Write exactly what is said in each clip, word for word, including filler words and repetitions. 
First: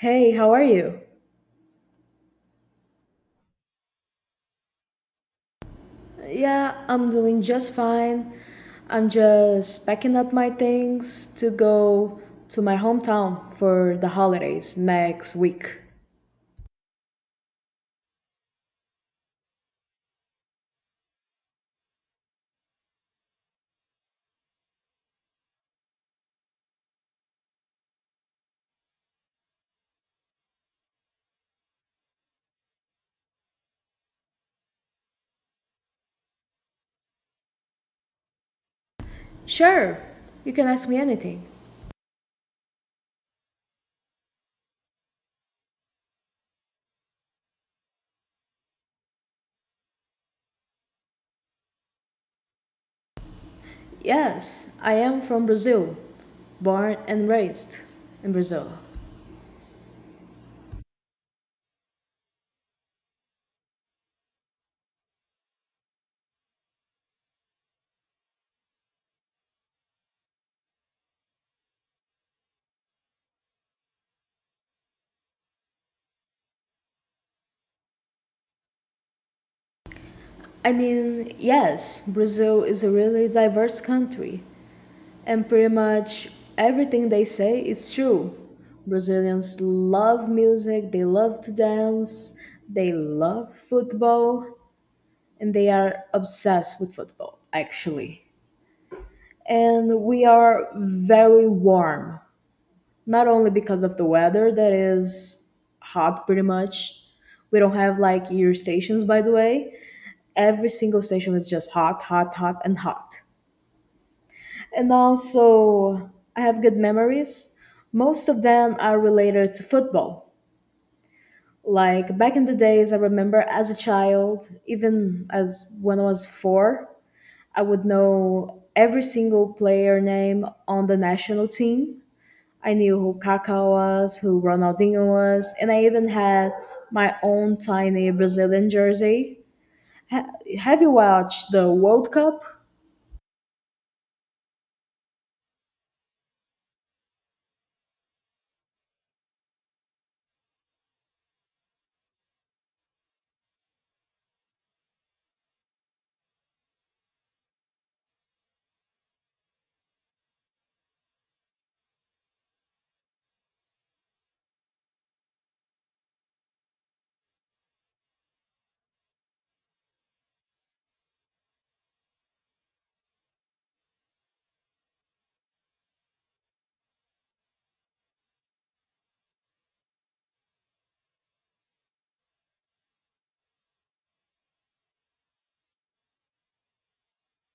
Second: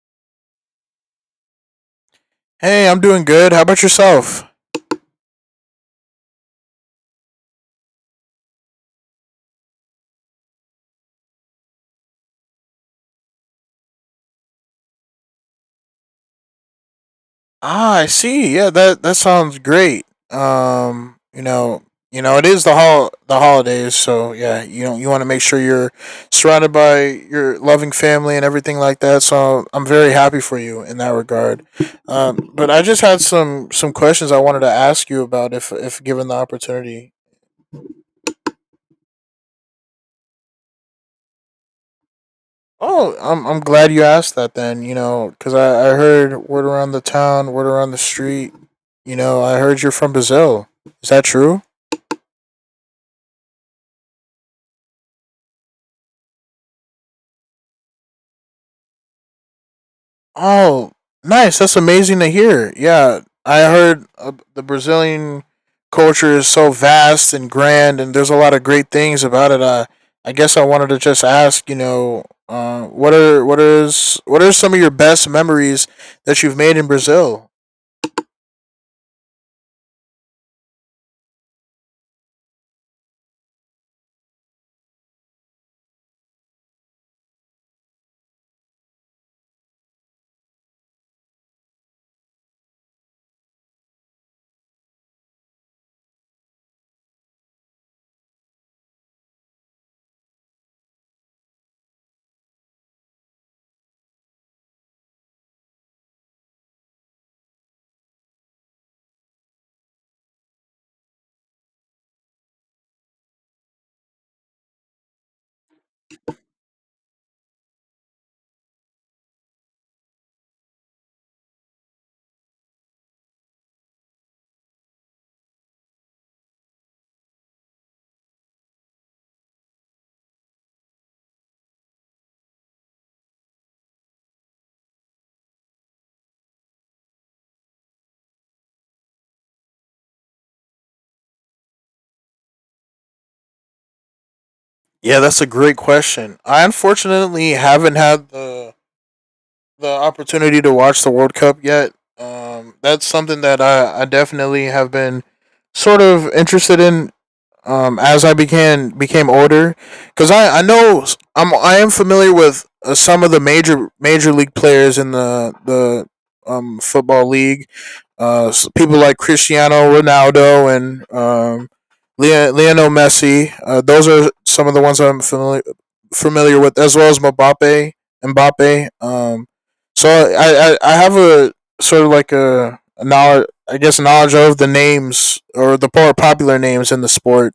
Hey, how are you? Hey, I'm doing good. How about yourself? Yeah, I'm doing just fine. I'm just packing up my things to go to my hometown for the holidays next week. Ah, I see. Yeah, that that sounds great. Um, you know, you know, it is the hol- the holidays, so yeah, you know, you want to make sure you're surrounded by your loving family and everything like that. So I'm very happy for you in that regard. Um, but I just had some some questions I wanted to ask you about if if given the opportunity. Sure, you can ask me anything. Oh, I'm I'm glad you asked that then, you know, cuz I I heard word around the town, word around the street, you know, I heard you're from Brazil. Is that true? Yes, I am from Brazil, born and raised in Brazil. Oh, nice. That's amazing to hear. Yeah, I heard uh, the Brazilian culture is so vast and grand and there's a lot of great things about it. Uh, I guess I wanted to just ask, you know, uh, what are what is what are some of your best memories that you've made in Brazil? I mean, yes, Brazil is a really diverse country. And pretty much everything they say is true. Brazilians love music, they love to dance, they love football, and they are obsessed with football, actually. And we are very warm, not only because of the weather that is hot pretty much. We don't have like year stations, by the way. Every single station is just hot, hot, hot, and hot. And also, I have good memories. Most of them are related to football. Like back in the days, I remember as a child, even as when I was four, I would know every single player name on the national team. I knew who Kaká was, who Ronaldinho was, and I even had my own tiny Brazilian jersey. Ha- have you watched the World Cup? Yeah, that's a great question. I unfortunately haven't had the the opportunity to watch the World Cup yet. Um, that's something that I, I definitely have been sort of interested in um, as I began became older, because I, I know s- I'm I am familiar with uh, some of the major major league players in the the um, football league, uh, s- people like Cristiano Ronaldo and um, Leo- Lionel Messi. Uh, those are some of the ones I'm familiar familiar with, as well as Mbappe. Mbappe. Um, so I, I I have a sort of like a, a knowledge, I guess, knowledge of the names or the more popular names in the sport,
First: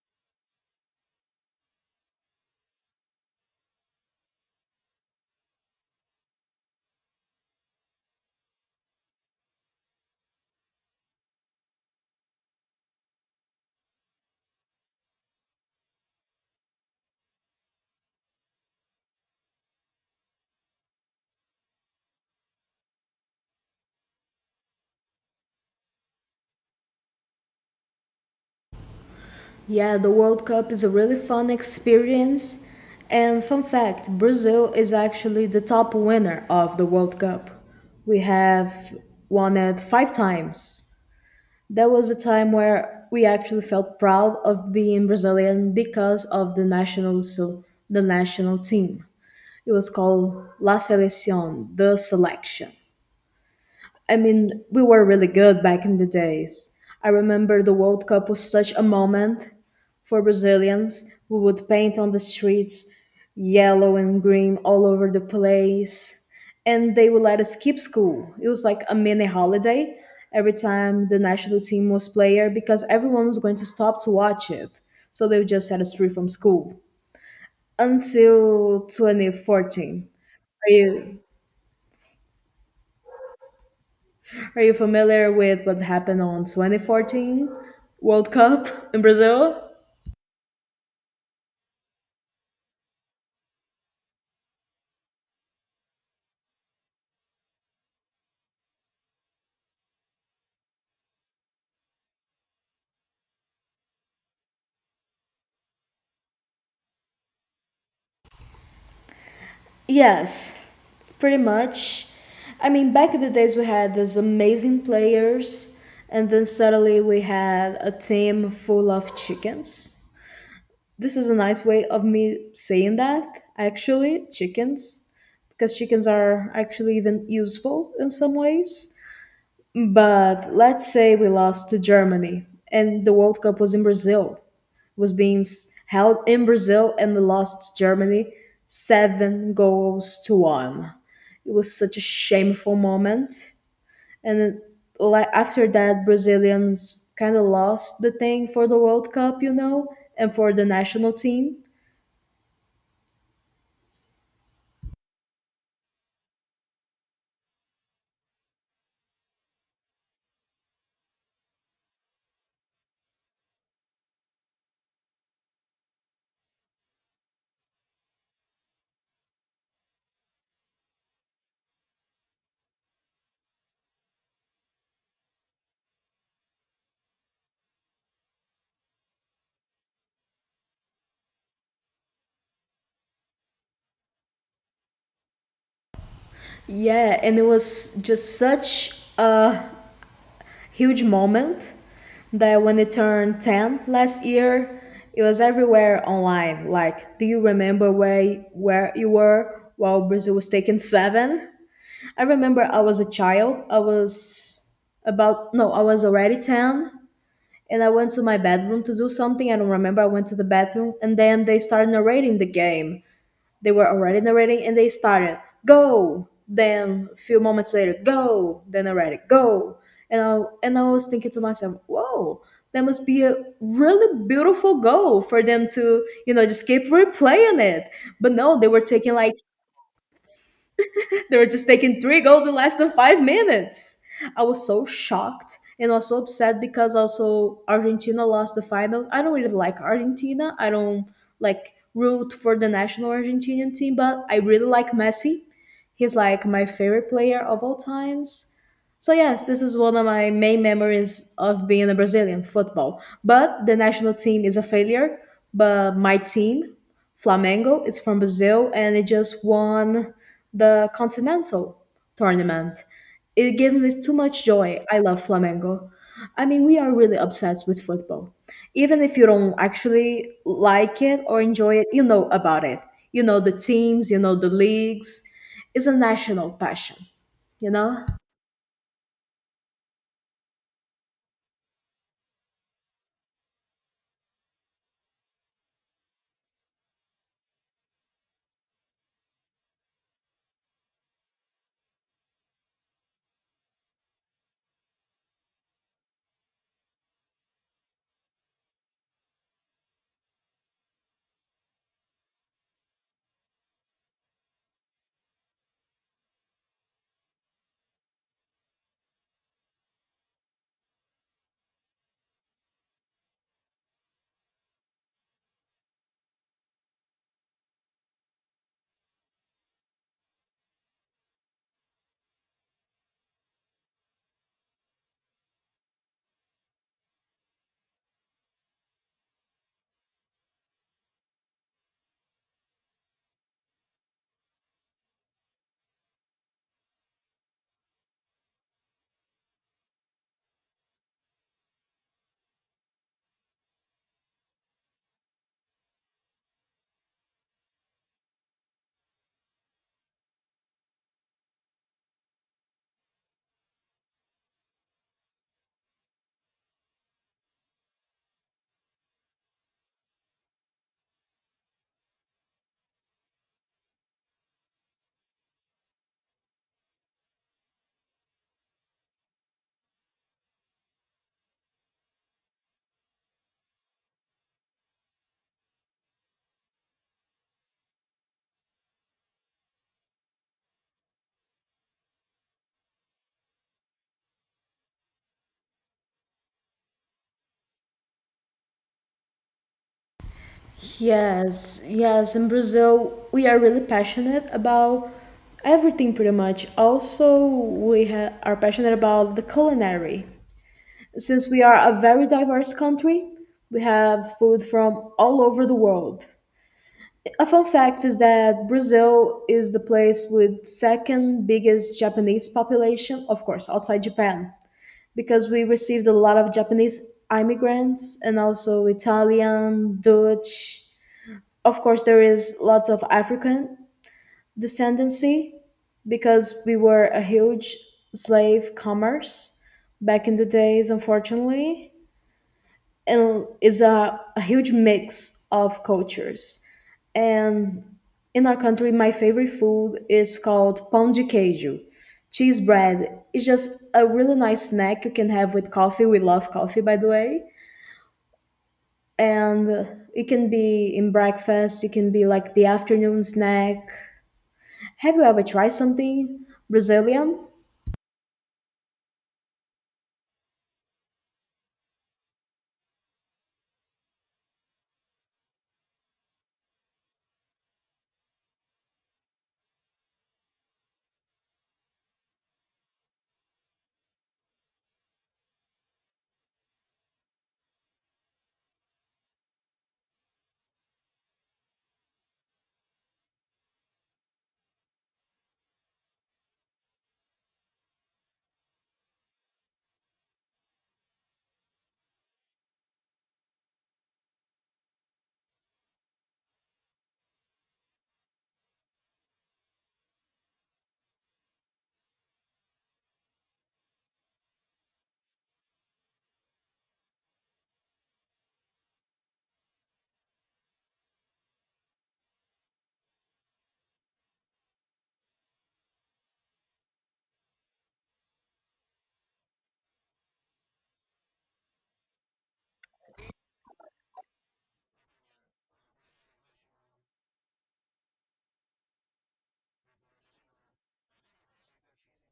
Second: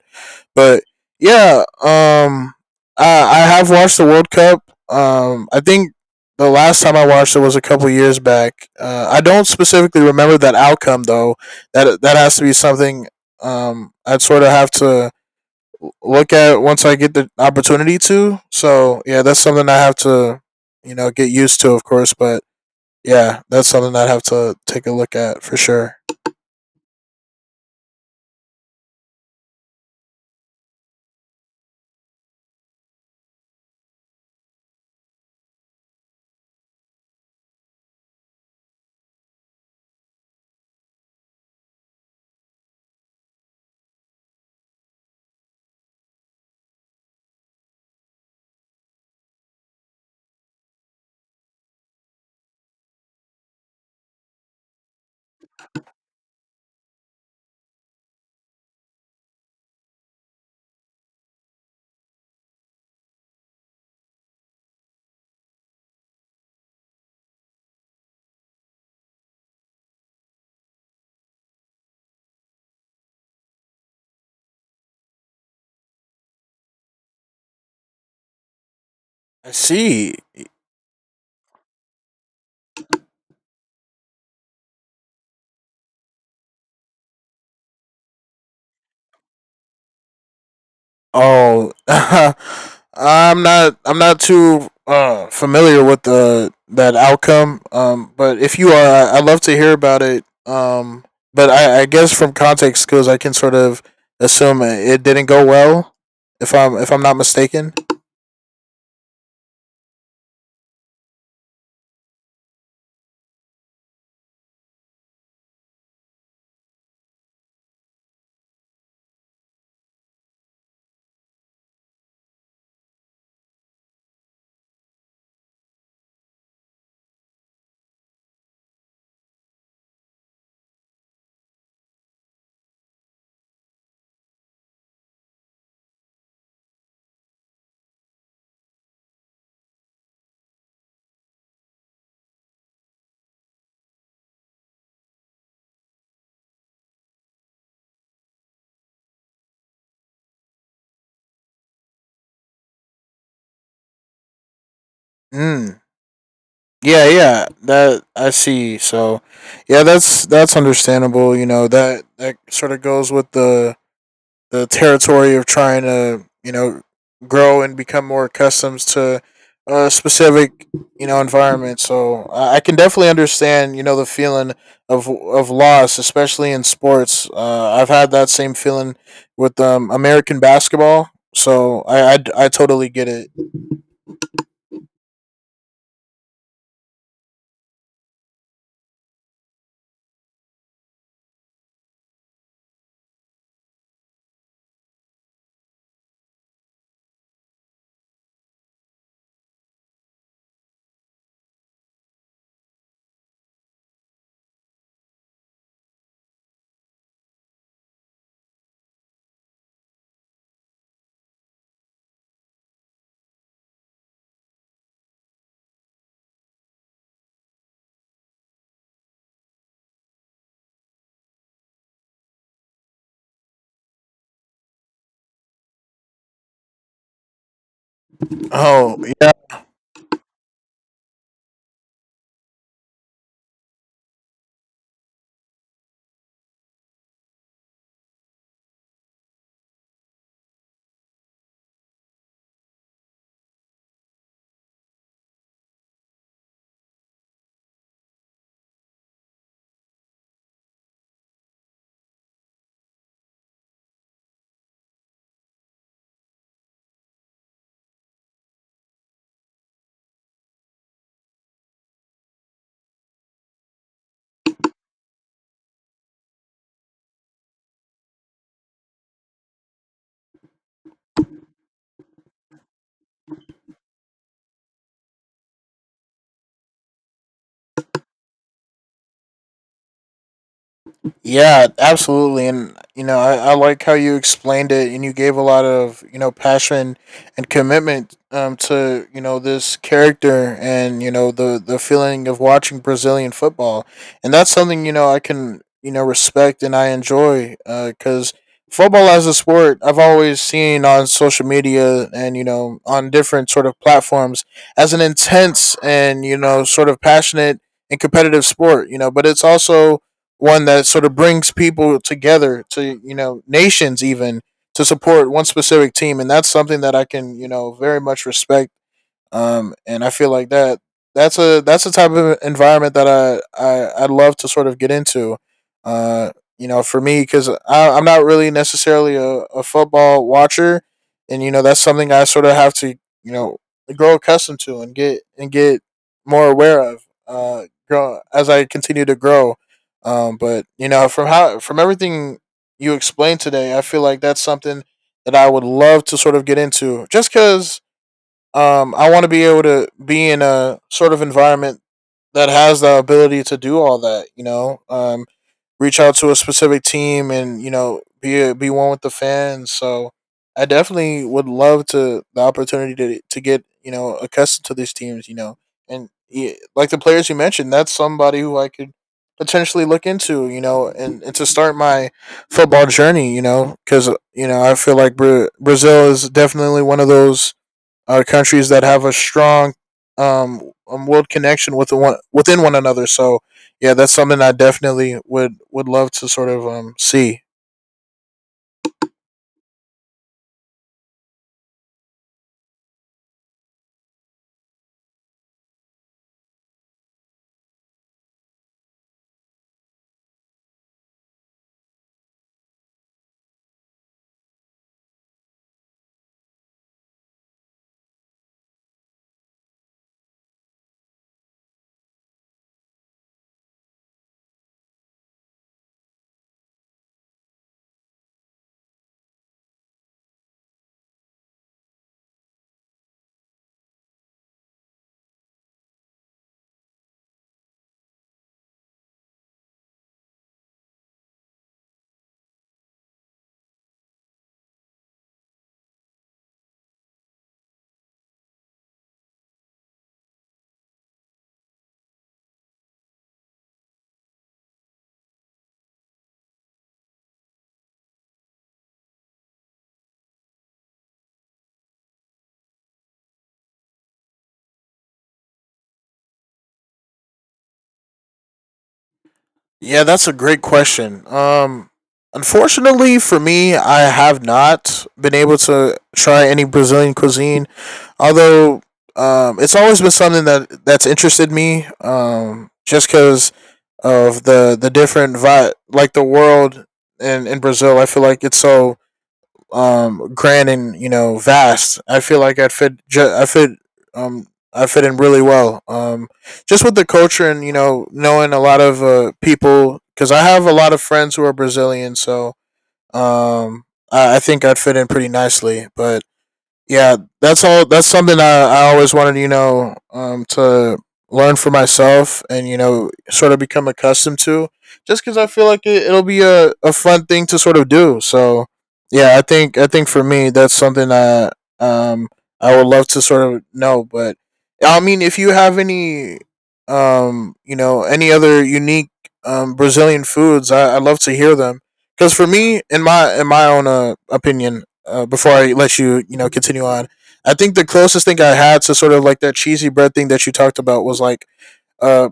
but yeah, um, I I have watched the World Cup. Um, I think the last time I watched it was a couple years back. Uh, I don't specifically remember that outcome though. That that has to be something um I'd sort of have to look at once I get the opportunity to. So yeah, that's something I have to, you know, get used to, of course. But yeah, that's something I'd have to take a look at for sure. Yeah, the World Cup is a really fun experience. And fun fact, Brazil is actually the top winner of the World Cup. We have won it five times. That was a time where we actually felt proud of being Brazilian because of the national so the national team. It was called La Selección, the selection. I mean, we were really good back in the days. I remember the World Cup was such a moment for Brazilians. We would paint on the streets yellow and green all over the place, and they would let us skip school. It was like a mini holiday every time the national team was player because everyone was going to stop to watch it. So they would just set us free from school until I twenty fourteen. see. Are you? Are you familiar with what happened on twenty fourteen World Cup in Brazil? Oh, I'm not. I'm not too uh, familiar with the that outcome. Um, but if you are, I- I'd love to hear about it. Um, but I, I guess from context skills, I can sort of assume it it didn't go well. If I'm if I'm not mistaken. Yes, pretty much. I mean, back in the days, we had these amazing players, and then suddenly we had a team full of chickens. This is a nice way of me saying that, actually, chickens, because chickens are actually even useful in some ways. But let's say we lost to Germany and the World Cup was in Brazil. Was being s- held in Brazil and we lost to Germany seven goals to one. It was such a shameful moment. And then, like after that, Brazilians kind of lost the thing for the World Cup, you know, and for the national team. Mm. Yeah, yeah. That, I see. So, yeah, that's that's understandable. You know, that that sort of goes with the the territory of trying to, you know, grow and become more accustomed to a specific, you know, environment. So I can definitely understand, you know, the feeling of of loss, especially in sports. Uh, I've had that same feeling with um, American basketball. So I, I I totally get it. Yeah, and it was just such a huge moment that when it turned ten last year, it was everywhere online. Like, do you remember where, where you were while Brazil was taking seven? I remember I was a child. I was about, no, I was already ten. And I went to my bedroom to do something. I don't remember. I went to the bathroom. And then they started narrating the game. They were already narrating and they started, go! Then a few moments later, go! Then narrated, go! And I, and I was thinking to myself, whoa, that must be a really beautiful goal for them to, you know, just keep replaying it. But no, they were Oh taking yeah. like they were just taking three goals in less than five minutes. I was so shocked and also upset because also Argentina lost the finals. I don't really like Argentina. I don't like root for the national Argentinian team, but I really like Messi. He's like my favorite player of all times. So yes, this is one of my main memories of being a Brazilian football. But the national team is a failure, but my team Flamengo is from Brazil and it just won the Continental tournament. It gives me too much joy. I love Flamengo. I mean, we are really obsessed with football. Even if you don't actually like it or enjoy it, you know about it. You know the teams, you know the leagues. It's a national passion, you know? Yeah, absolutely. And, you know, I, I like how you explained it and you gave a lot of, you know, passion and commitment, um, to, you know, this character and, you know, the, the feeling of watching Brazilian football. And that's something, you know, I can, you know, respect and I enjoy because football as a sport, I've always seen on social media and, you know, on different sort of platforms as an intense and, you know, sort of passionate and competitive sport, you know, but it's also one that sort of brings people together to, you know, nations even, to support one specific team, and that's something that I can, you know, very much respect, um, and I feel like that that's a that's the type of environment that I I I'd love to sort of get into. Uh, you know, for me, because I'm not really necessarily a, a football watcher, and you know that's something I sort of have to, you know, grow accustomed to and get and get more aware of. Uh, grow as I continue to grow. Um, but you know, from how from everything you explained today, I feel like that's something that I would love to sort of get into, just because um, I want to be able to be in a sort of environment that has the ability to do all that. You know, um, reach out to a specific team and you know be a, be one with the fans. So I definitely would love to the opportunity to to get, you know, accustomed to these teams. You know, and yeah, like the players you mentioned, that's somebody who I could potentially look into. You know, and, and to start my football journey. You know, because you know I feel like Bra- Brazil is definitely one of those are countries that have a strong um, um world connection with one within one another. So yeah, that's something I definitely would would love to sort of um see. Yes, yes. In Brazil, we are really passionate about everything pretty much. Also, we ha are passionate about the culinary. Since we are a very diverse country, we have food from all over the world. A fun fact is that Brazil is the place with second biggest Japanese population, of course, outside Japan, because we received a lot of Japanese immigrants and also Italian, Dutch, of course there is lots of African descendancy because we were a huge slave commerce back in the days, unfortunately, and is a, a huge mix of cultures and in our country my favorite food is called pão de queijo, cheese bread. It's just a really nice snack you can have with coffee. We love coffee, by the way, and it can be in breakfast, it can be like the afternoon snack. Have you ever tried something Brazilian? Yeah, that's a great question. Um, unfortunately for me, I have not been able to try any Brazilian cuisine, although um, it's always been something that that's interested me. Um, just because of the the different vibe, like the world in in Brazil, I feel like it's so um grand and you know vast. I feel like i fit ju- i fit um I fit in really well, um just with the culture and you know knowing a lot of uh, people, because I have a lot of friends who are Brazilian, so um I, I think I'd fit in pretty nicely, but yeah, that's all. That's something I, I always wanted, you know, um, to learn for myself and you know, sort of become accustomed to. Just because I feel like it, it'll be a, a fun thing to sort of do. So, yeah, I think I think for me that's something I um I would love to sort of know. But I mean, if you have any um you know any other unique um Brazilian foods, I, I'd love to hear them. Because for me, in my in my own uh, opinion, uh, before I let you, you know, continue on, I think the closest thing I had to sort of like that cheesy bread thing that you talked about was like uh,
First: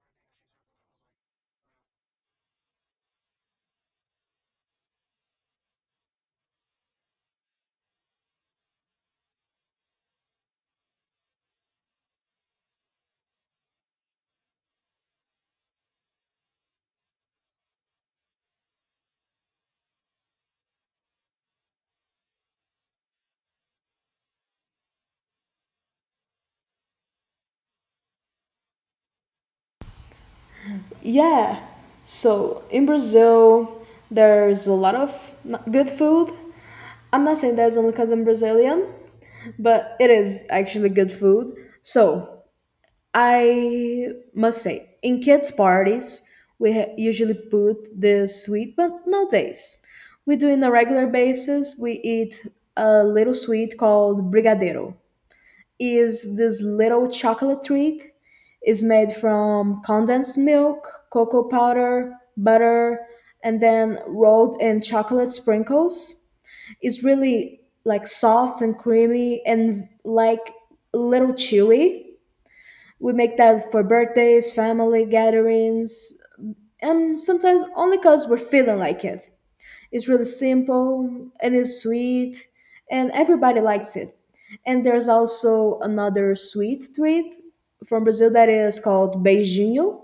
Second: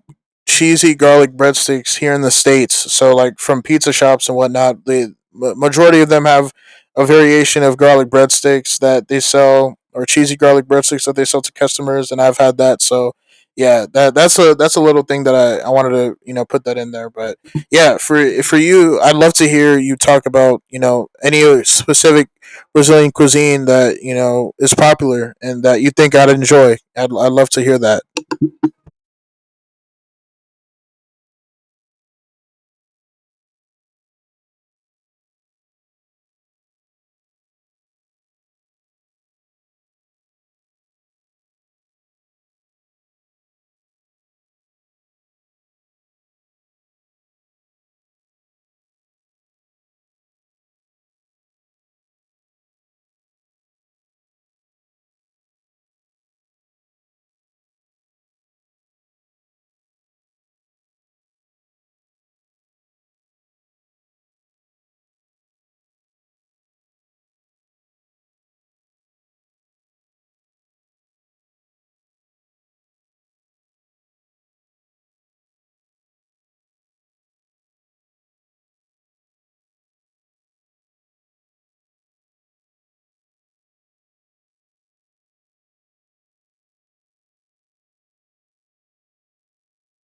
cheesy garlic breadsticks here in the states. So like from pizza shops and whatnot, the majority of them have a variation of garlic breadsticks that they sell, or cheesy garlic breadsticks that they sell to customers, and I've had that. So yeah, that that's a that's a little thing that I, I wanted to you know put that in there. But yeah, for for you, I'd love to hear you talk about you know any specific Brazilian cuisine that you know is popular and that you think I'd enjoy. I'd I'd love to hear that. Yeah. So in Brazil, there's a lot of n- good food. I'm not saying that's only because I'm Brazilian, but it is actually good food. So I must say, in kids' parties, we ha- usually put this sweet, but nowadays we do in a regular basis. We eat a little sweet called brigadeiro. Is this little chocolate trick. It's made from condensed milk, cocoa powder, butter, and then rolled in chocolate sprinkles. It's really like soft and creamy and like a little chewy. We make that for birthdays, family gatherings, and sometimes only because we're feeling like it. It's really simple and it's sweet, and everybody likes it. And there's also another sweet treat from Brazil that is called beijinho.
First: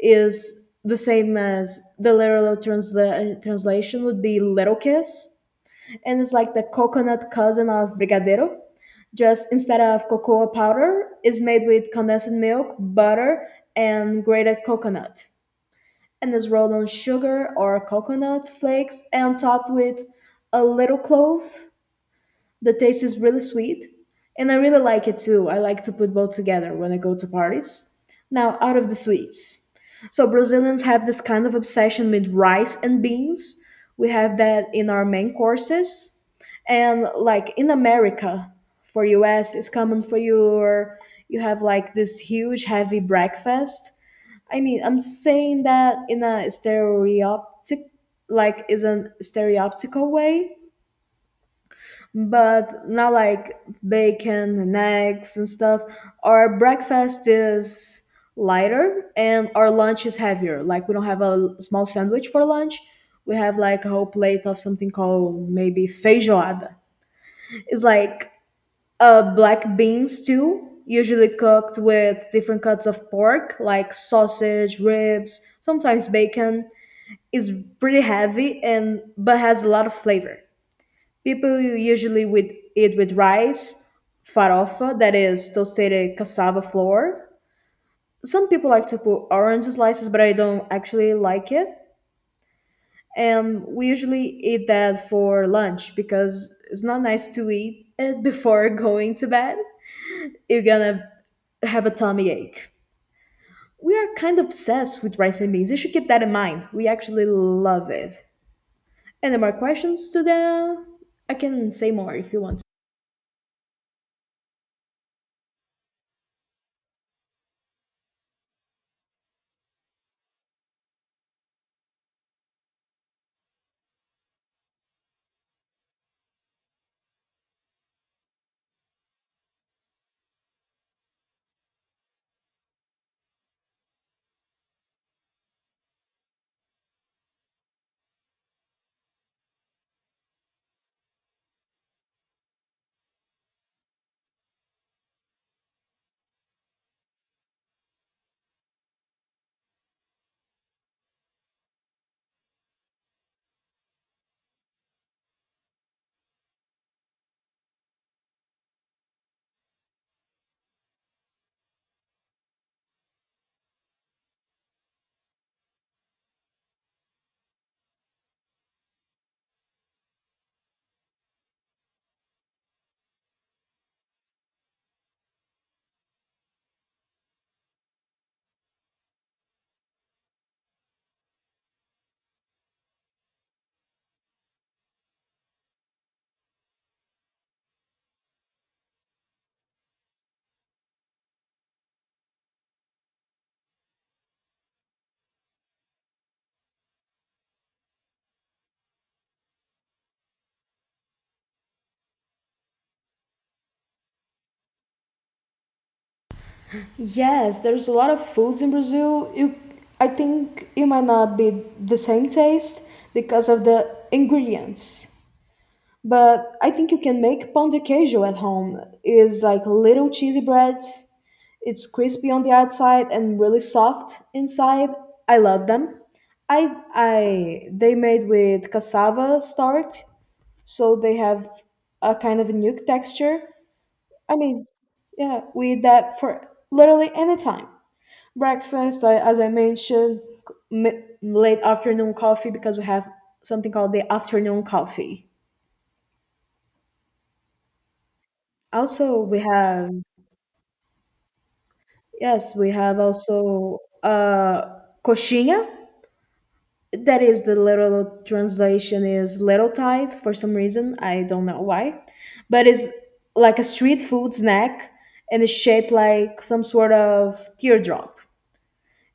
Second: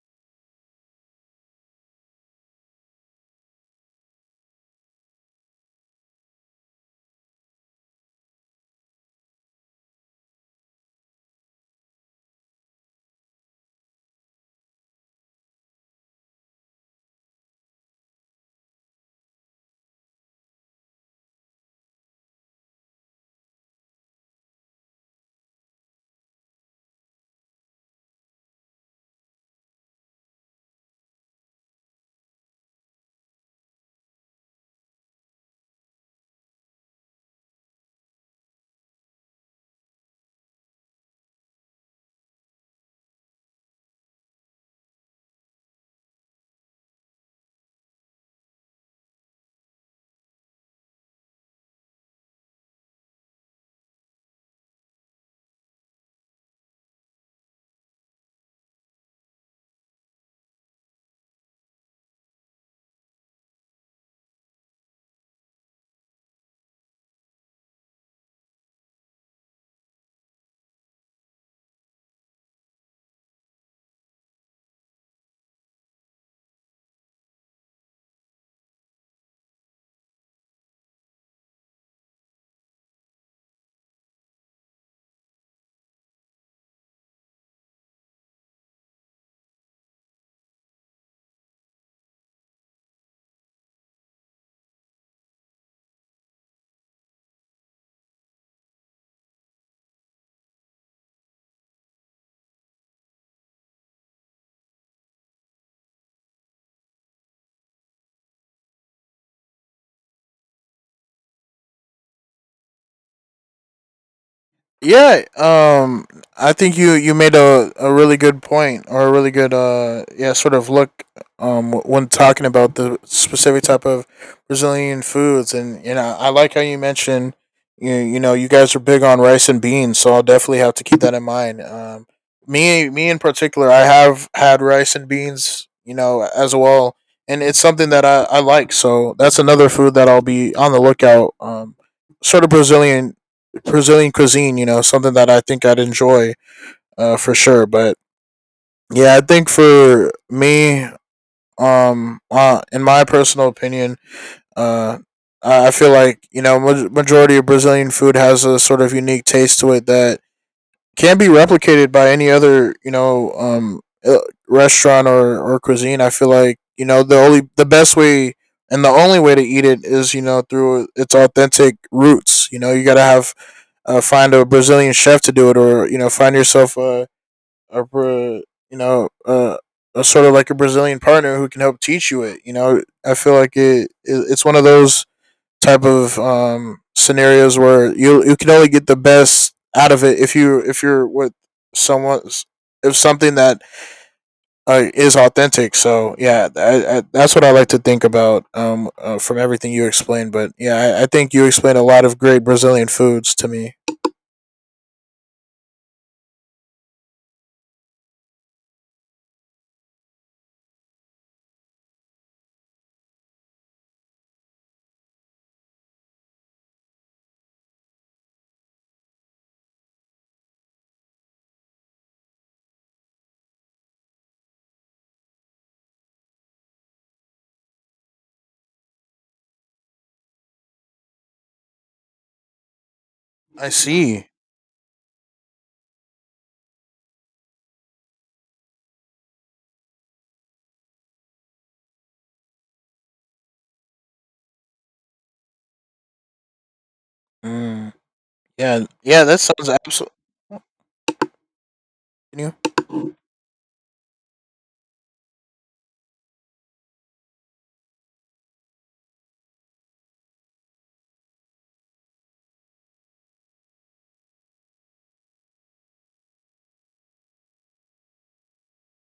Is the same as the literal transla- translation would be little kiss, and it's like the coconut cousin of brigadeiro. Just instead of cocoa powder, is made with condensed milk, butter, and grated coconut and is rolled on sugar or coconut flakes and topped with a little clove. The taste is really sweet, and I really like it too. I like to put both together when I go to parties. Now, out of the sweets. So, Brazilians have this kind of obsession with rice and beans. We have that in our main courses. And like in America, for US, it's common for your you have like this huge heavy breakfast. I mean, I'm saying that in a stereoptic, like, is a stereoptical way, but not like bacon and eggs and stuff. Our breakfast is lighter and our lunch is heavier. Like, we don't have a small sandwich for lunch. We have like a whole plate of something called maybe feijoada. It's like a black bean stew, usually cooked with different cuts of pork, like sausage, ribs, sometimes bacon, is pretty heavy and but has a lot of flavor. People usually with eat with rice, farofa, that is toasted cassava flour. Some people like to put orange slices, but I don't actually like it. And we usually eat that for lunch because it's not nice to eat it before going to bed. You're gonna have a tummy ache. We are kind of obsessed with rice and beans. You should keep that in mind. We actually love it. Any more questions to them? I can say more if you want. Yeah, um, I think you you made a, a really good point or a really good uh yeah sort of look um when talking about the specific type of Brazilian foods and you know I like how you mentioned you you know you guys are big on rice and beans, so I'll definitely have to keep that in mind. Um, me me in particular, I have had rice and beans you know as well, and it's something that I I like, so that's another food that I'll be on the lookout, um sort of Brazilian Brazilian cuisine, you know, something that I think I'd enjoy uh, for sure. But yeah, I think for me, um, uh, in my personal opinion, uh, I I feel like you know ma- majority of Brazilian food has a sort of unique taste to it that can be replicated by any other you know um, uh, restaurant or, or cuisine. I feel like you know the only the best way and the only way to eat it is you know through its authentic roots. You know you got to have uh, find a Brazilian chef to do it, or you know, find yourself a a you know a, a sort of like a Brazilian partner who can help teach you it. You know, I feel like it, it it's one of those type of um, scenarios where you you can only get the best out of it if you if you're with someone if something that uh, is authentic. So yeah, I, I, that's what I like to think about, um, uh, from everything you explained. But yeah, I, I think you explained a lot of great Brazilian foods to me. Yes, there's a lot of foods in Brazil. You, I think it might not be the same taste because of the ingredients. But I think you can make pão de queijo at home. It's like little cheesy bread. It's crispy on the outside and really soft inside. I love them. I I they made with cassava starch, so they have a kind of a nuke texture. I see. I mean, yeah, we eat that for literally any time. Breakfast, I, as I mentioned, c- mi- late afternoon coffee because we have something called the afternoon coffee. Mm, yeah, Also, yeah, we that sounds have absolutely. New. yes, we have also uh, coxinha. That is the literal translation is little tithe for some reason. I don't know why, but it's like a street food snack and it's shaped like some sort of teardrop.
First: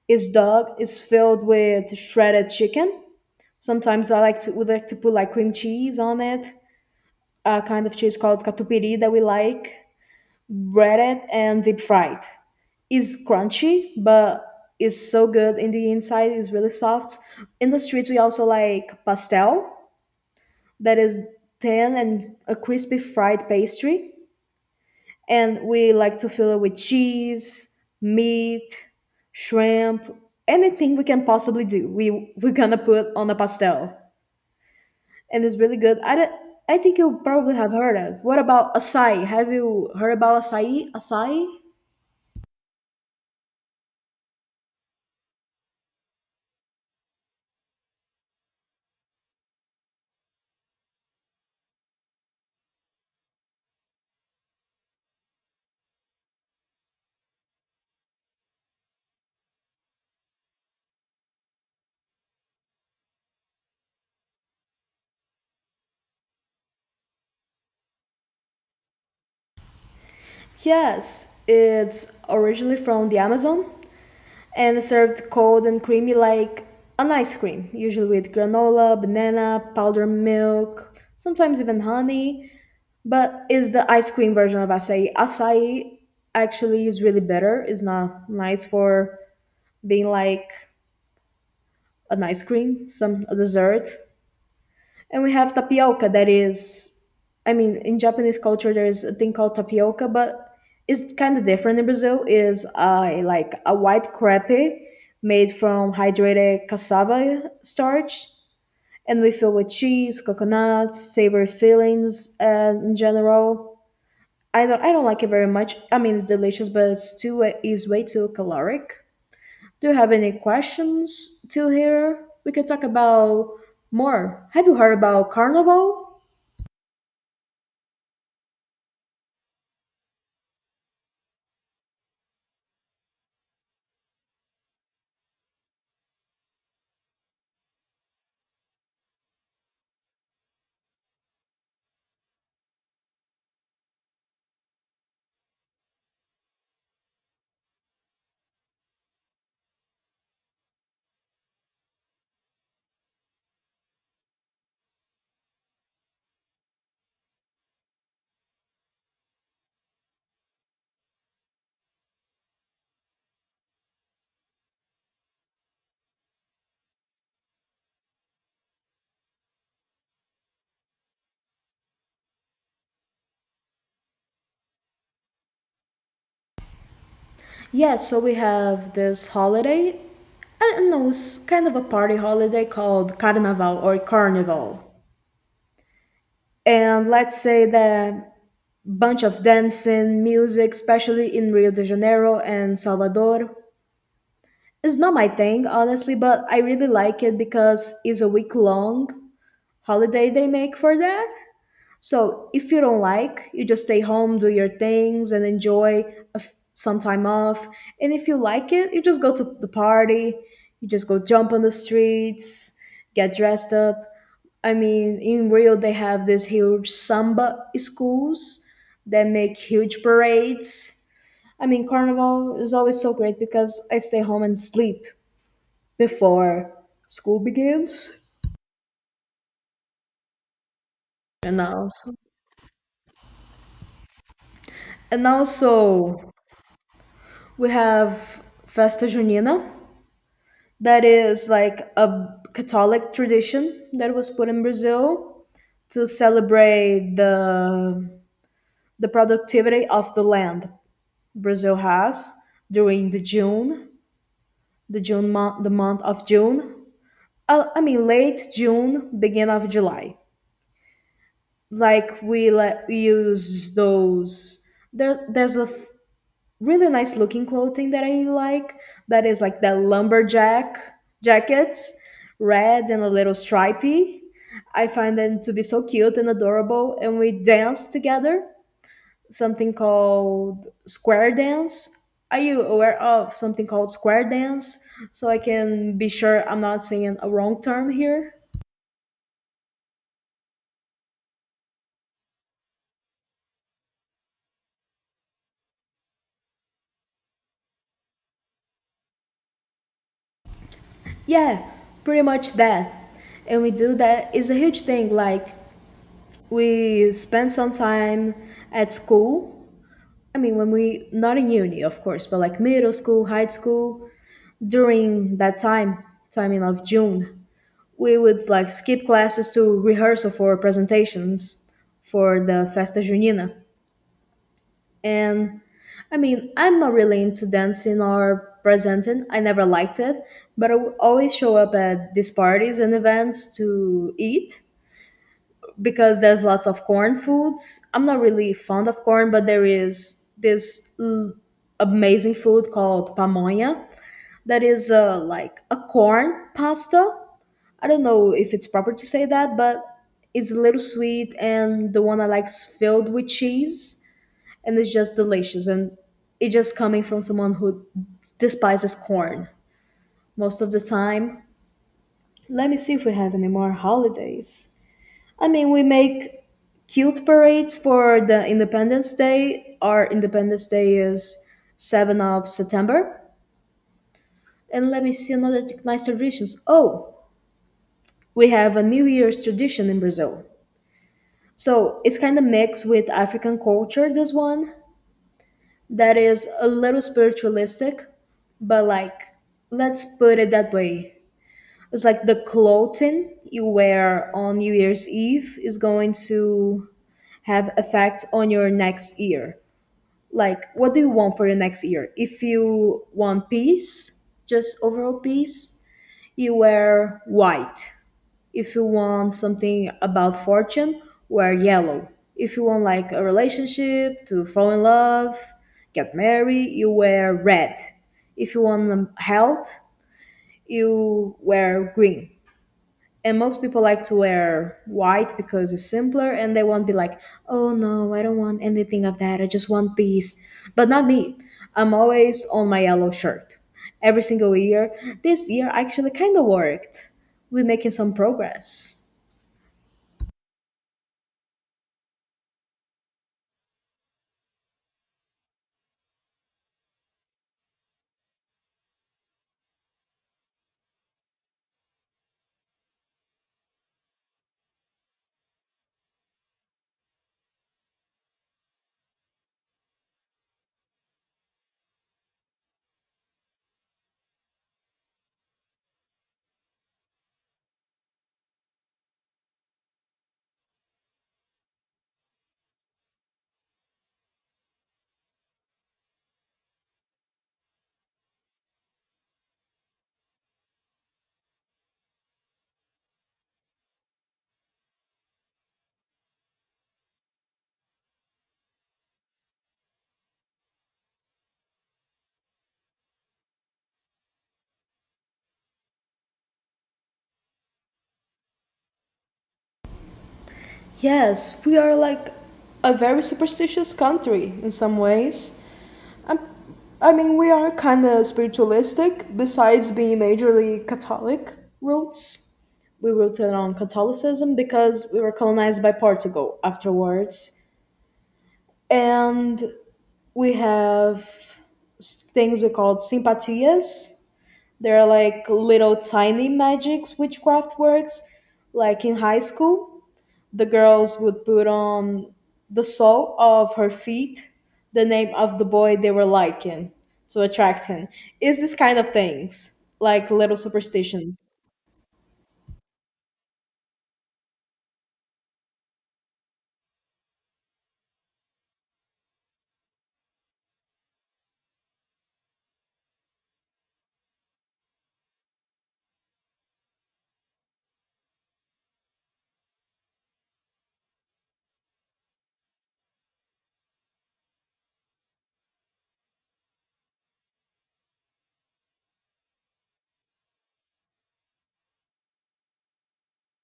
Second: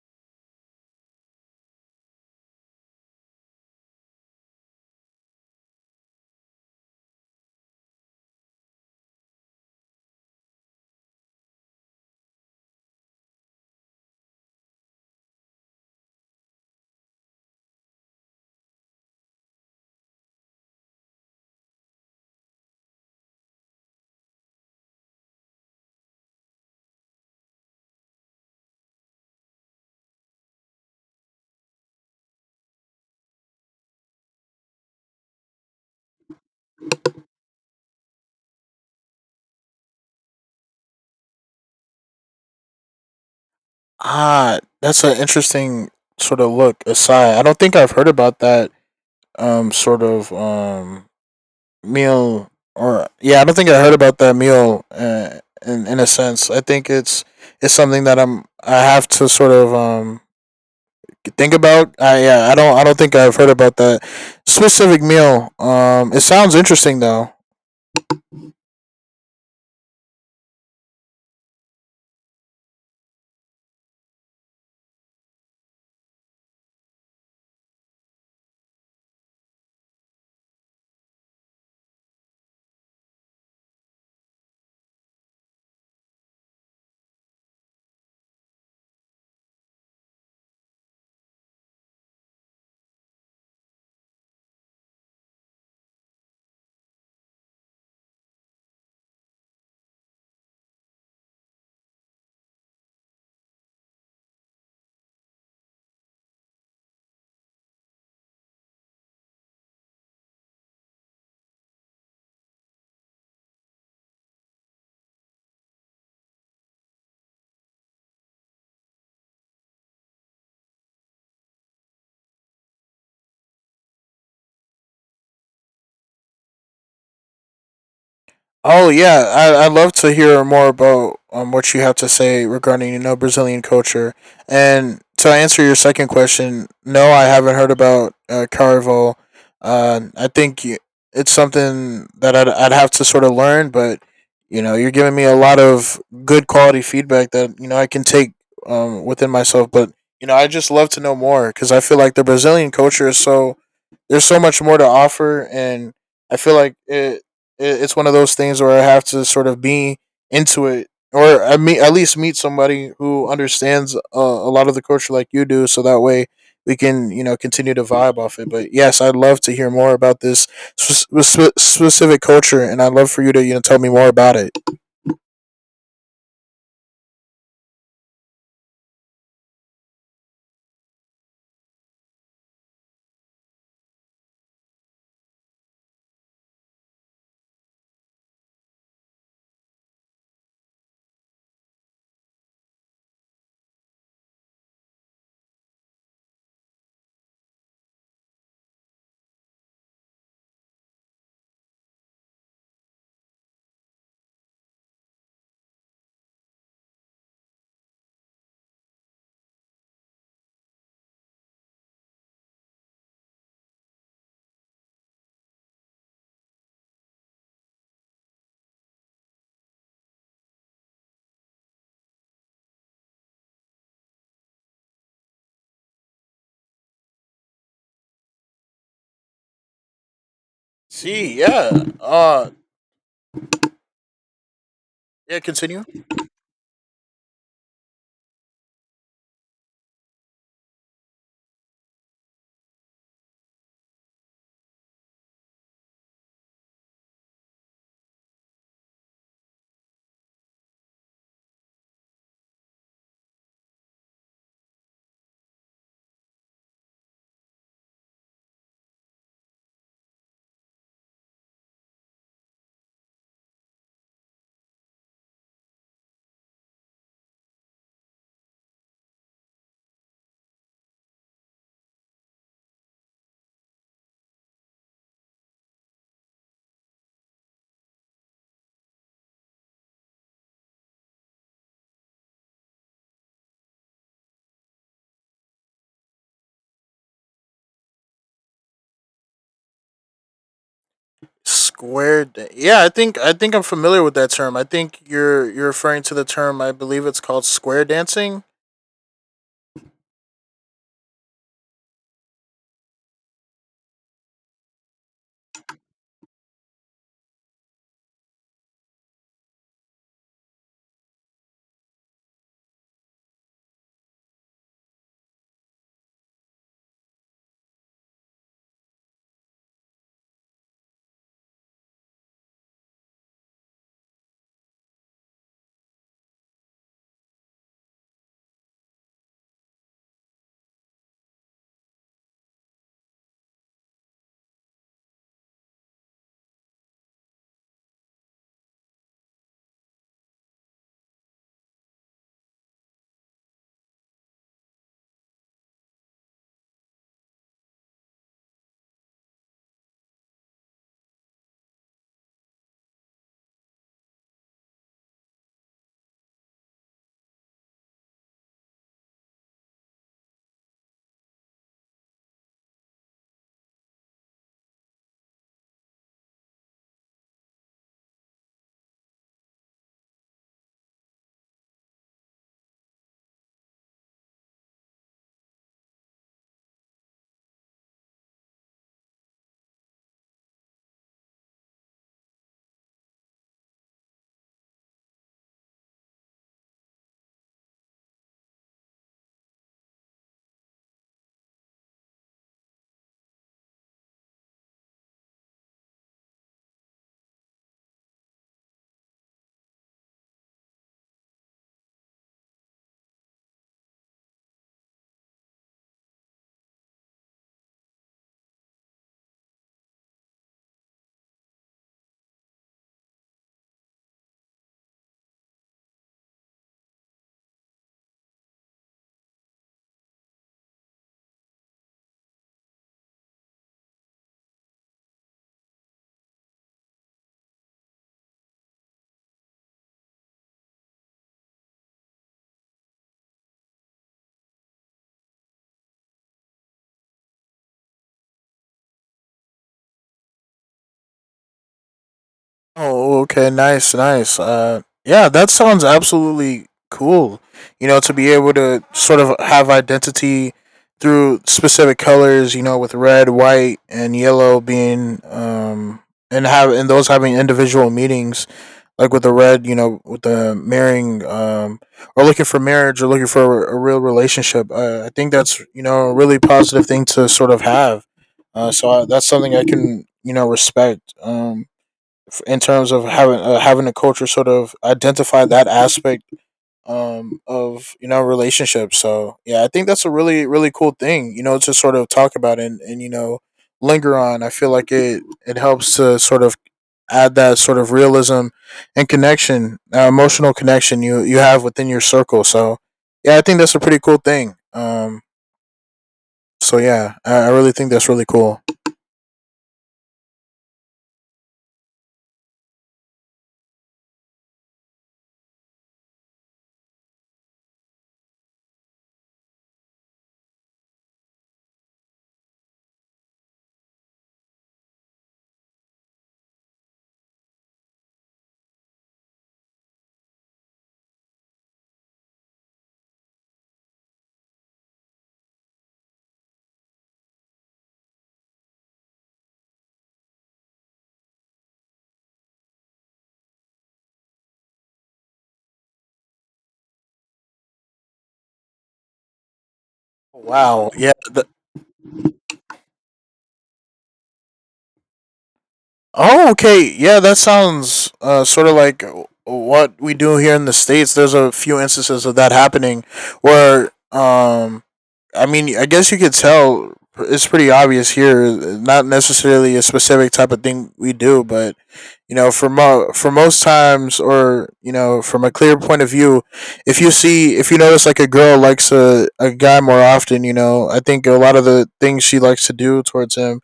His dog is filled with shredded chicken. Sometimes I like to we like to put like cream cheese on it, a kind of cheese called catupiry that we like, breaded and deep fried. It's crunchy, but it's so good in the inside. It's really soft. In the streets, we also like pastel, that is thin and a crispy fried pastry, and we like to fill it with cheese, meat, shrimp, anything we can possibly do. We we're gonna put on a pastel, and it's really good. I don't- I think you probably have heard of. What about acai? Have you heard about acai? Acai? Ah, that's an interesting sort of look aside. I don't think I've heard about that um sort of um meal. Or yeah, I don't think I heard about that meal uh, in in a sense. I think it's it's something that I'm I have to sort of um think about. I yeah, I don't I don't think I've heard about that specific meal. Um, it sounds interesting though. Yes, it's originally from the Amazon and it's served cold and creamy like an ice cream, usually with granola, banana, powdered milk, sometimes even honey. But is the ice cream version of acai. Acai actually is really bitter. It's not nice for being like an ice cream, some a dessert. And we have tapioca that is I mean, in Japanese culture there is a thing called tapioca, but it's kind of different in Brazil. Is a like a white crepe made from hydrated cassava starch, and we fill with cheese, coconut, savory fillings, and in general I don't I don't like it very much. I mean, it's delicious, but it's too is way too caloric. Do you have any questions till here? We can talk about more. Have you heard about Carnival? Oh yeah, I I'd love to hear more about um, what you have to say regarding you know Brazilian culture. And to answer your second question, no, I haven't heard about uh, Carnival. Uh, I think you, it's something that I'd I'd have to sort of learn, but you know you're giving me a lot of good quality feedback that you know I can take um, within myself. But you know I just love to know more because I feel like the Brazilian culture is so there's so much more to offer, and I feel like it, it it's one of those things where I have to sort of be into it, or I mean at least meet somebody who understands uh, a lot of the culture like you do, so that way we can you know continue to vibe off it. But yes, I'd love to hear more about this spe- spe- specific culture, and I'd love for you to you know tell me more about it. Yeah, so we have this holiday. I don't know, it's kind of a party holiday called Carnaval or Carnival. And let's say that bunch of dancing, music, especially in Rio de Janeiro and Salvador. It's not my thing, honestly, but I really like it because it's a week long holiday they make for that. So if you don't like, you just stay home, do your things, and enjoy a f- some time off. And if you like it, you just go to the party, you just go jump on the streets, get dressed up. I mean, in Rio, they have these huge samba schools that make huge parades. I mean, Carnival is always so great because I stay home and sleep before school begins. See, And yeah. also, Uh and yeah, continue. also we have Festa Junina, that is like a Catholic tradition that was put in Brazil to celebrate the the productivity of the land Brazil has during the June, the June month, the month of June. Uh, I mean, late June, beginning of July. Like we like we use those. There, there's a really nice looking clothing that I like. That is like that lumberjack jackets, red and a little stripy. I find them to be so cute and adorable, and we dance together. Something called square dance. Are you aware of something called square dance? So I can be sure I'm not saying a wrong term here. Square da- Yeah, I think I think I'm familiar with that term. I think you're you're referring to the term, I believe it's called square dancing. Yeah, pretty much that. And we do that is a huge thing. Like we spend some time at school. I mean, when we, not in uni, of course, but like middle school, high school, during that time, timing of June, we would like skip classes to rehearsal for presentations for the Festa Junina. And I mean, I'm not really into dancing or presenting. I never liked it, but I would always show up at these parties and events to eat because there's lots of corn foods. I'm not really fond of corn, but there is this l- amazing food called pamonha that is uh, like a corn pasta. I don't know if it's proper to say that, but it's a little sweet, and the one I like is filled with cheese, and it's just delicious. And it just coming from someone who despises corn most of the time. Let me see if we have any more holidays. I mean, we make cute parades for the Independence Day. Our Independence Day is seventh of September. And let me see another t- nice traditions. Oh, we have a New Year's tradition in Brazil. So it's kind of mixed with African culture, this one, that is a little spiritualistic, but like, let's put it that way. It's like the clothing you wear on New Year's Eve is going to have effect on your next year. Like what do you want for the next year? If you want peace, just overall peace, you wear white. If you want something about fortune, wear yellow. If you want like a relationship, to fall in love, get married, you wear red. If you want um, health, you wear green. And most people like to wear white because it's simpler and they won't be like, oh no, I don't want anything of that, I just want these. But not me. I'm always on my yellow shirt, every single year. This year actually kind of worked. We're making some progress. Oh, okay, nice, nice. Uh, yeah, that sounds absolutely cool. You know, to be able to sort of have identity through specific colors. You know, with red, white, and yellow being um, and have and those having individual meanings. Like with the red, you know, with the marrying, um, or looking for marriage, or looking for a real relationship. Uh, I think that's you know a really positive thing to sort of have. Uh, so I, that's something I can you know respect. Um in terms of having uh, having a culture sort of identify that aspect um, of you know relationships. So yeah, I think that's a really really cool thing you know to sort of talk about and and you know linger on. I feel like it it helps to sort of add that sort of realism and connection, uh, emotional connection you you have within your circle. So yeah, I think that's a pretty cool thing. Um, so yeah, I, I really think that's really cool. Yes, we are like a very superstitious country in some ways. I'm, I mean, we are kind of spiritualistic. Besides being majorly Catholic roots, we rooted on Catholicism because we were colonized by Portugal afterwards. And we have s- things we call simpatias. They're like little tiny magics, witchcraft works, like in high school the girls would put on the sole of her feet the name of the boy they were liking to attract him. Is this kind of things like little Wow. Yeah. superstitions? th- Oh, okay. Yeah, that sounds uh, sort of like what we do here in the states. There's a few instances of that happening where, um, I mean, I guess you could tell it's pretty obvious here. Not necessarily a specific type of thing we do, but you know, for mo- for most times, or you know, from a clear point of view, if you see, if you notice, like a girl likes a, a guy more often, you know, I think a lot of the things she likes to do towards him,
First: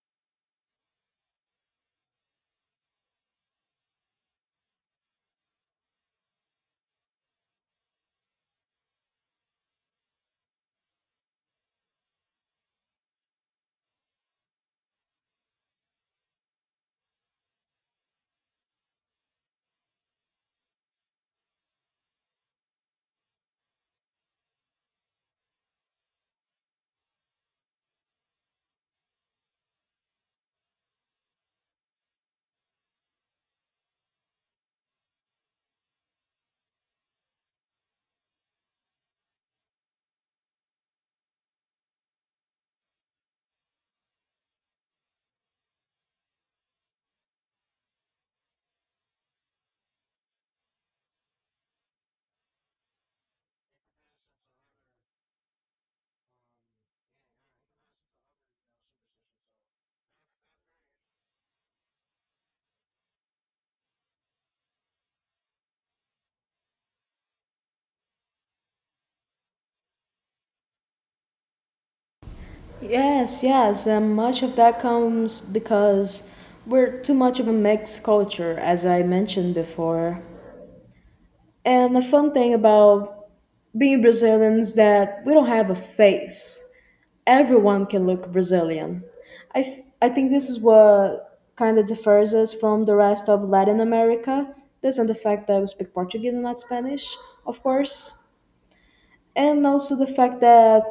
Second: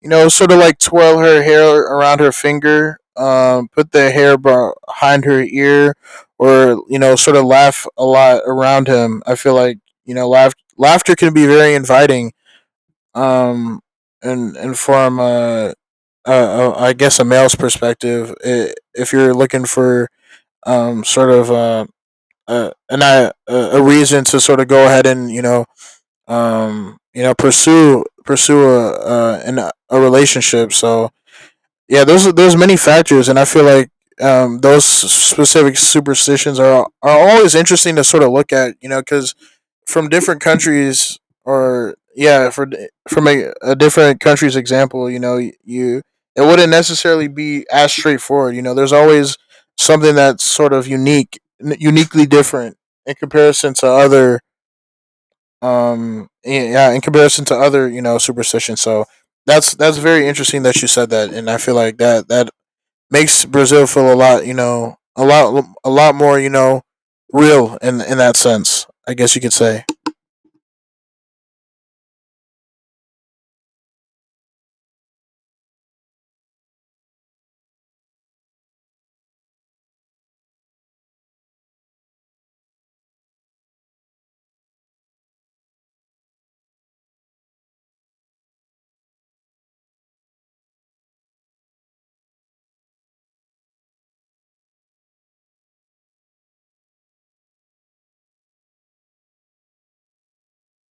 you know, sort of like twirl her hair around her finger, um, put the hair behind her ear, or you know, sort of laugh a lot around him. I feel like you know, laugh, laughter can be very inviting, um, and and from uh, uh, I guess a male's perspective, I if you're looking for um, sort of uh, uh, an, uh, a reason to sort of go ahead and you know, um, you know, pursue pursue a, uh, an, a relationship. So yeah, there's there's many factors, and I feel like um, those specific superstitions are are always interesting to sort of look at, you know, because from different countries or yeah, for from a, a different country's example, you know, you it wouldn't necessarily be as straightforward. You know, there's always something that's sort of unique, n- uniquely different in comparison to other um yeah in comparison to other you know superstitions. So that's that's very interesting that you said that, and I feel like that that makes Brazil feel a lot, you know, a lot, a lot more, you know, real in in that sense. I guess you could say. Yes, yes, and much of that comes because we're too much of a mixed culture, as I mentioned before. And the fun thing about being Brazilians that we don't have a face. Everyone can look Brazilian. I, f- I think this is what kind of differs us from the rest of Latin America. This and the fact that we speak Portuguese and not Spanish, of course. And also the fact that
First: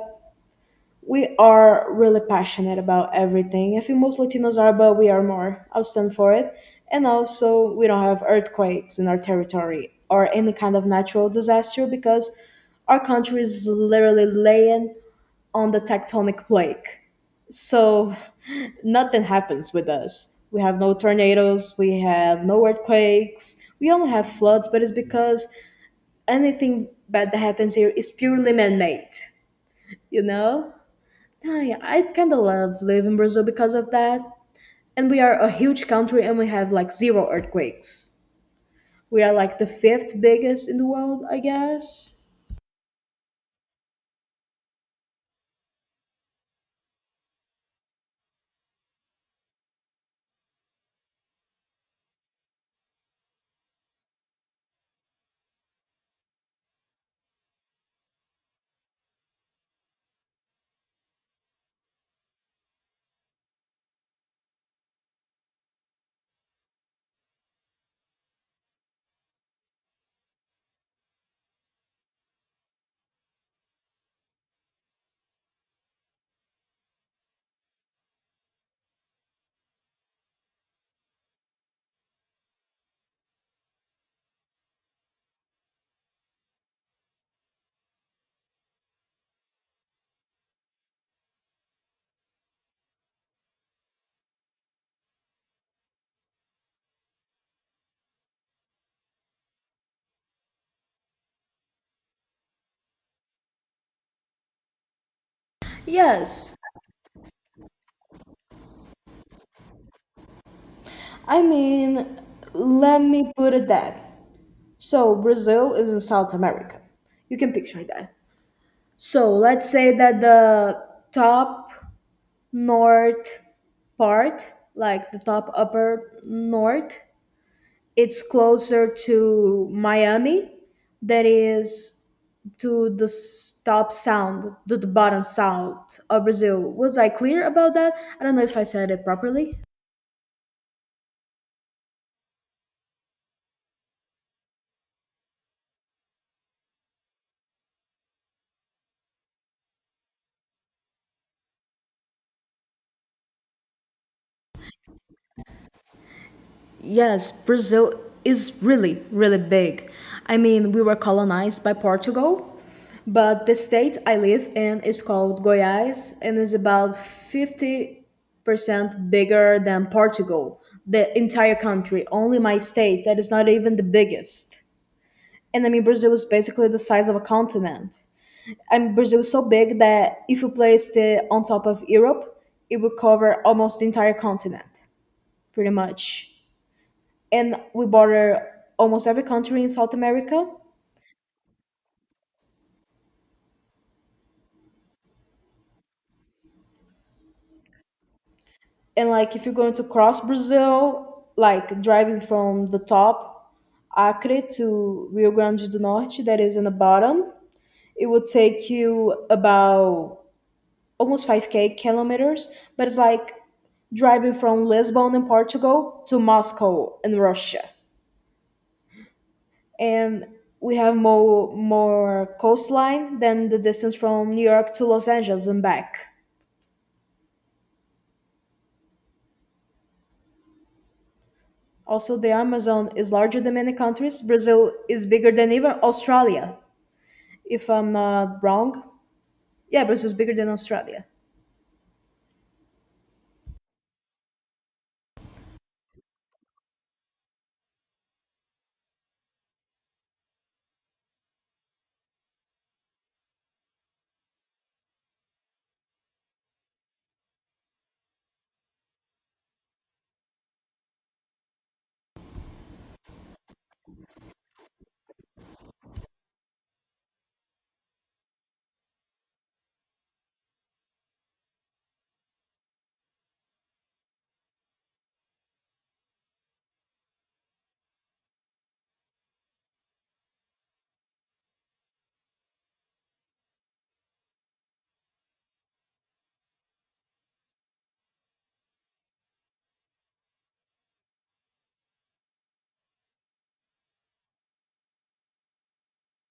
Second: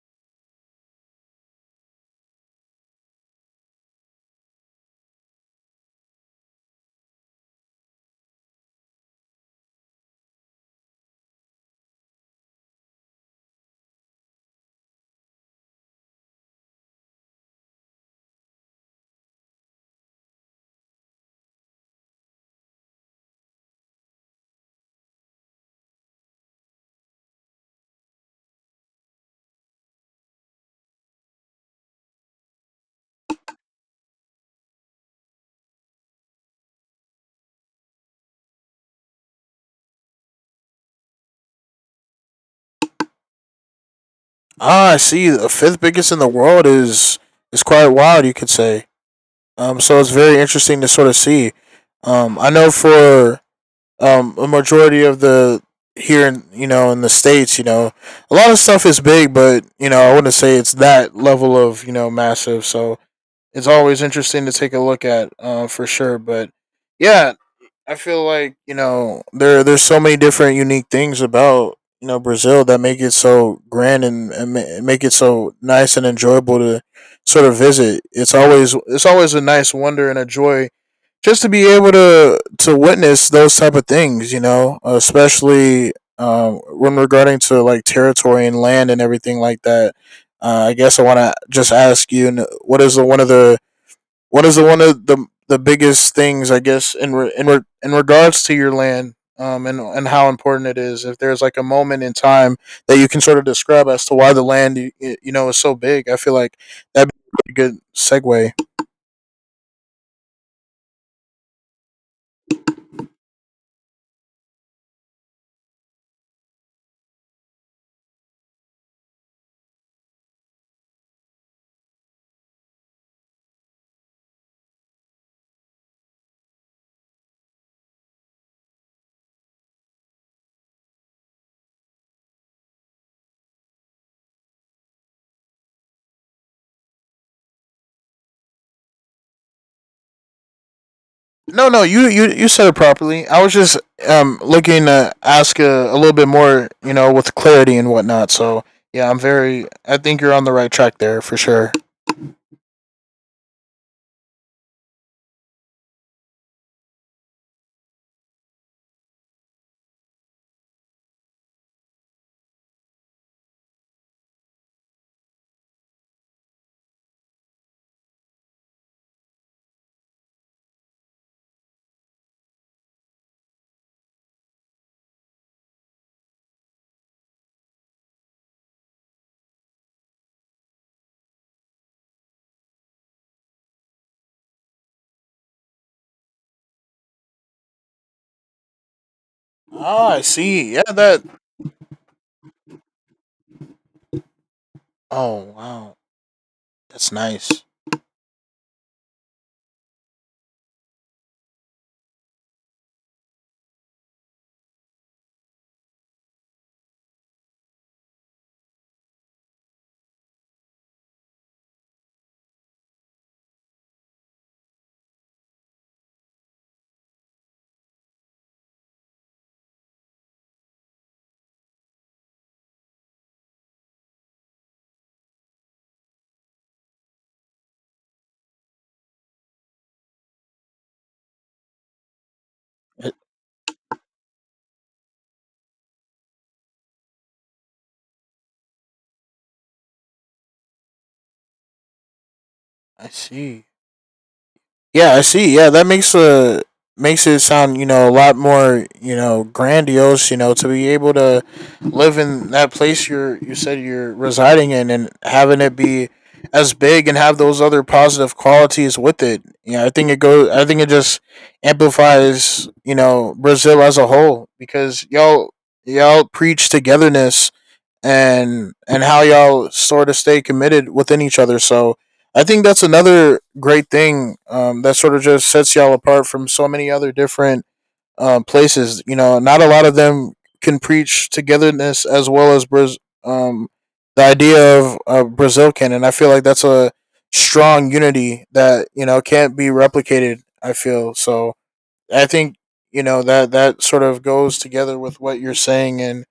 we are really passionate about everything. I think most Latinos are, but we are more. I'll stand for it. And also, we don't have earthquakes in our territory or any kind of natural disaster because our country is literally laying on the tectonic plate. So nothing happens with us. We have no tornadoes, we have no earthquakes, we only have floods, but it's because anything bad that happens here is purely man made, you know? Ah, yeah, I kind of love living in Brazil because of that. And we are a huge country and we have like zero earthquakes. We are like the fifth biggest in the world, I guess. Ah, I see. The fifth biggest in the world is is quite wild. You could say. Um, so it's very interesting to sort of see. Um, I know for um a majority of the here in you know in the states, you know, a lot of stuff is big, but you know I wouldn't say it's that level of you know massive. So it's always interesting to take a look at, uh, for sure. But yeah, I feel like you know there there's so many different unique things about you know Brazil that make it so grand, and, and ma- make it so nice and enjoyable to sort of visit. It's always, it's always a nice wonder and a joy just to be able to to witness those type of things. You know, especially um, when regarding to like territory and land and everything like that. Uh, I guess I want to just ask you, n- what is the, one of the what is the one of the the biggest things, I guess, in re, in re, in regards to your land, um, and and how important it is. If there's like a moment in time that you can sort of describe as to why the land you, you know is so big, I feel like Yes, that'd be a good segue. I mean, let me put it that. So, Brazil is in South America. You can picture that. So let's say that the top north part, like the top upper north, it's closer to Miami. That is to the s- top sound, to the bottom south of Brazil. Was I clear about that? I don't know if I said it properly. No, no, you you you said it properly. I was just um looking to ask a, a little bit more, you know, with clarity and whatnot. So yeah, I'm very. I think you're on the right track there for sure. Yes, Brazil is really, really big. I mean, we were colonized by Portugal, but the state I live in is called Goiás and is about fifty percent bigger than Portugal, the entire country, only my state that is not even the biggest. And I mean, Brazil is basically the size of a continent. I mean, Brazil is so big that if you placed it on top of Europe, it would cover almost the entire continent, pretty much, and we border almost every country in South Ah, I America. see. Yeah, that. Oh wow. That's nice. And like if you're going to cross Brazil, like driving from the top, Acre to Rio Grande do Norte, that is in the bottom, it would take you about almost five k kilometers, but it's like driving from Lisbon in Portugal to Moscow in Russia. And we have more more coastline than the distance from New York to Los Angeles and back. Also, the Amazon I, is larger than many countries. Brazil is bigger than even Australia, if I'm not wrong. Yeah, Brazil is bigger than Australia. I see. Yeah, I see. Yeah, that makes a makes it sound you know a lot more you know grandiose. You know, to be able to live in that place you're you said you're residing in and having it be as big and have those other positive qualities with it. Yeah, I think it goes. I think it just amplifies you know Brazil as a whole because y'all y'all preach togetherness and and how y'all sort of stay committed within each other. So I think that's another great thing um, that sort of just sets y'all apart from so many other different um, places. You know, not a lot of them can preach togetherness as well as Braz- um, the idea of uh, Brazil can, and I feel like that's a strong unity that you know can't be replicated. I feel so. I think you know that that sort of goes together with what you're saying, and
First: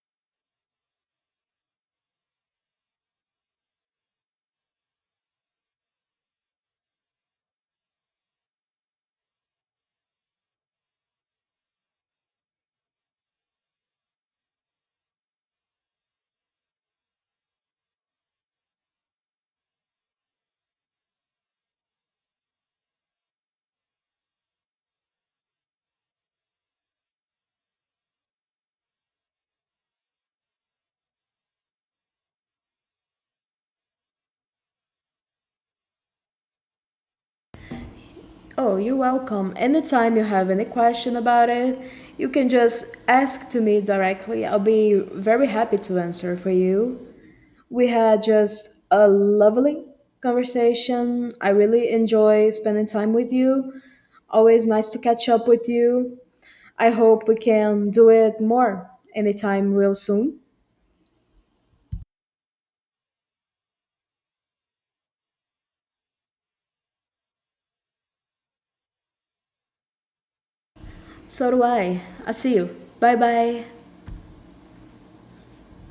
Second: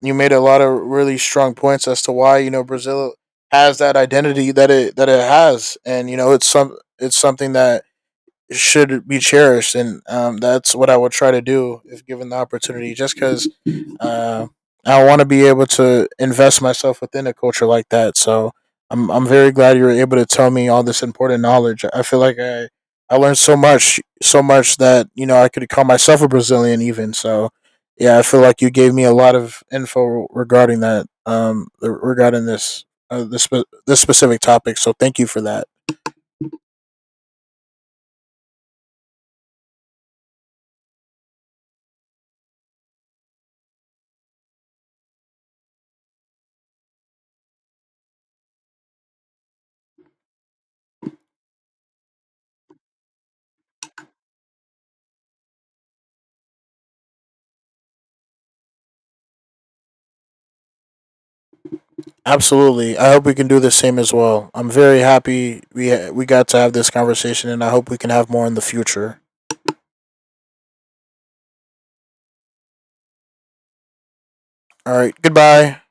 you made a lot of really strong points as to why you know Brazil has that identity that it that it has, and you know it's some it's something that should be cherished, and um, that's what I would try to do if given the opportunity. Just because uh, I want to be able to invest myself within a culture like that, so I'm I'm very glad you were able to tell me all this important knowledge. I feel like I I learned so much, so much that you know I could call myself a Brazilian even. So yeah, I feel like you gave me a lot of info regarding that, um, regarding this uh, this spe- this specific topic. So thank you for that. Oh, you're welcome. Anytime you have any question about it, you can just ask to me directly. I'll be very happy to answer for you. We had just a lovely conversation. I really enjoy spending time with you. Always nice to catch up with you. I hope we can do it more anytime real soon. Absolutely. I hope we can do the same as well. I'm very happy we we got to have this conversation, and I hope we can have more in the future. So do I. I'll see you. Bye bye. All right. Goodbye.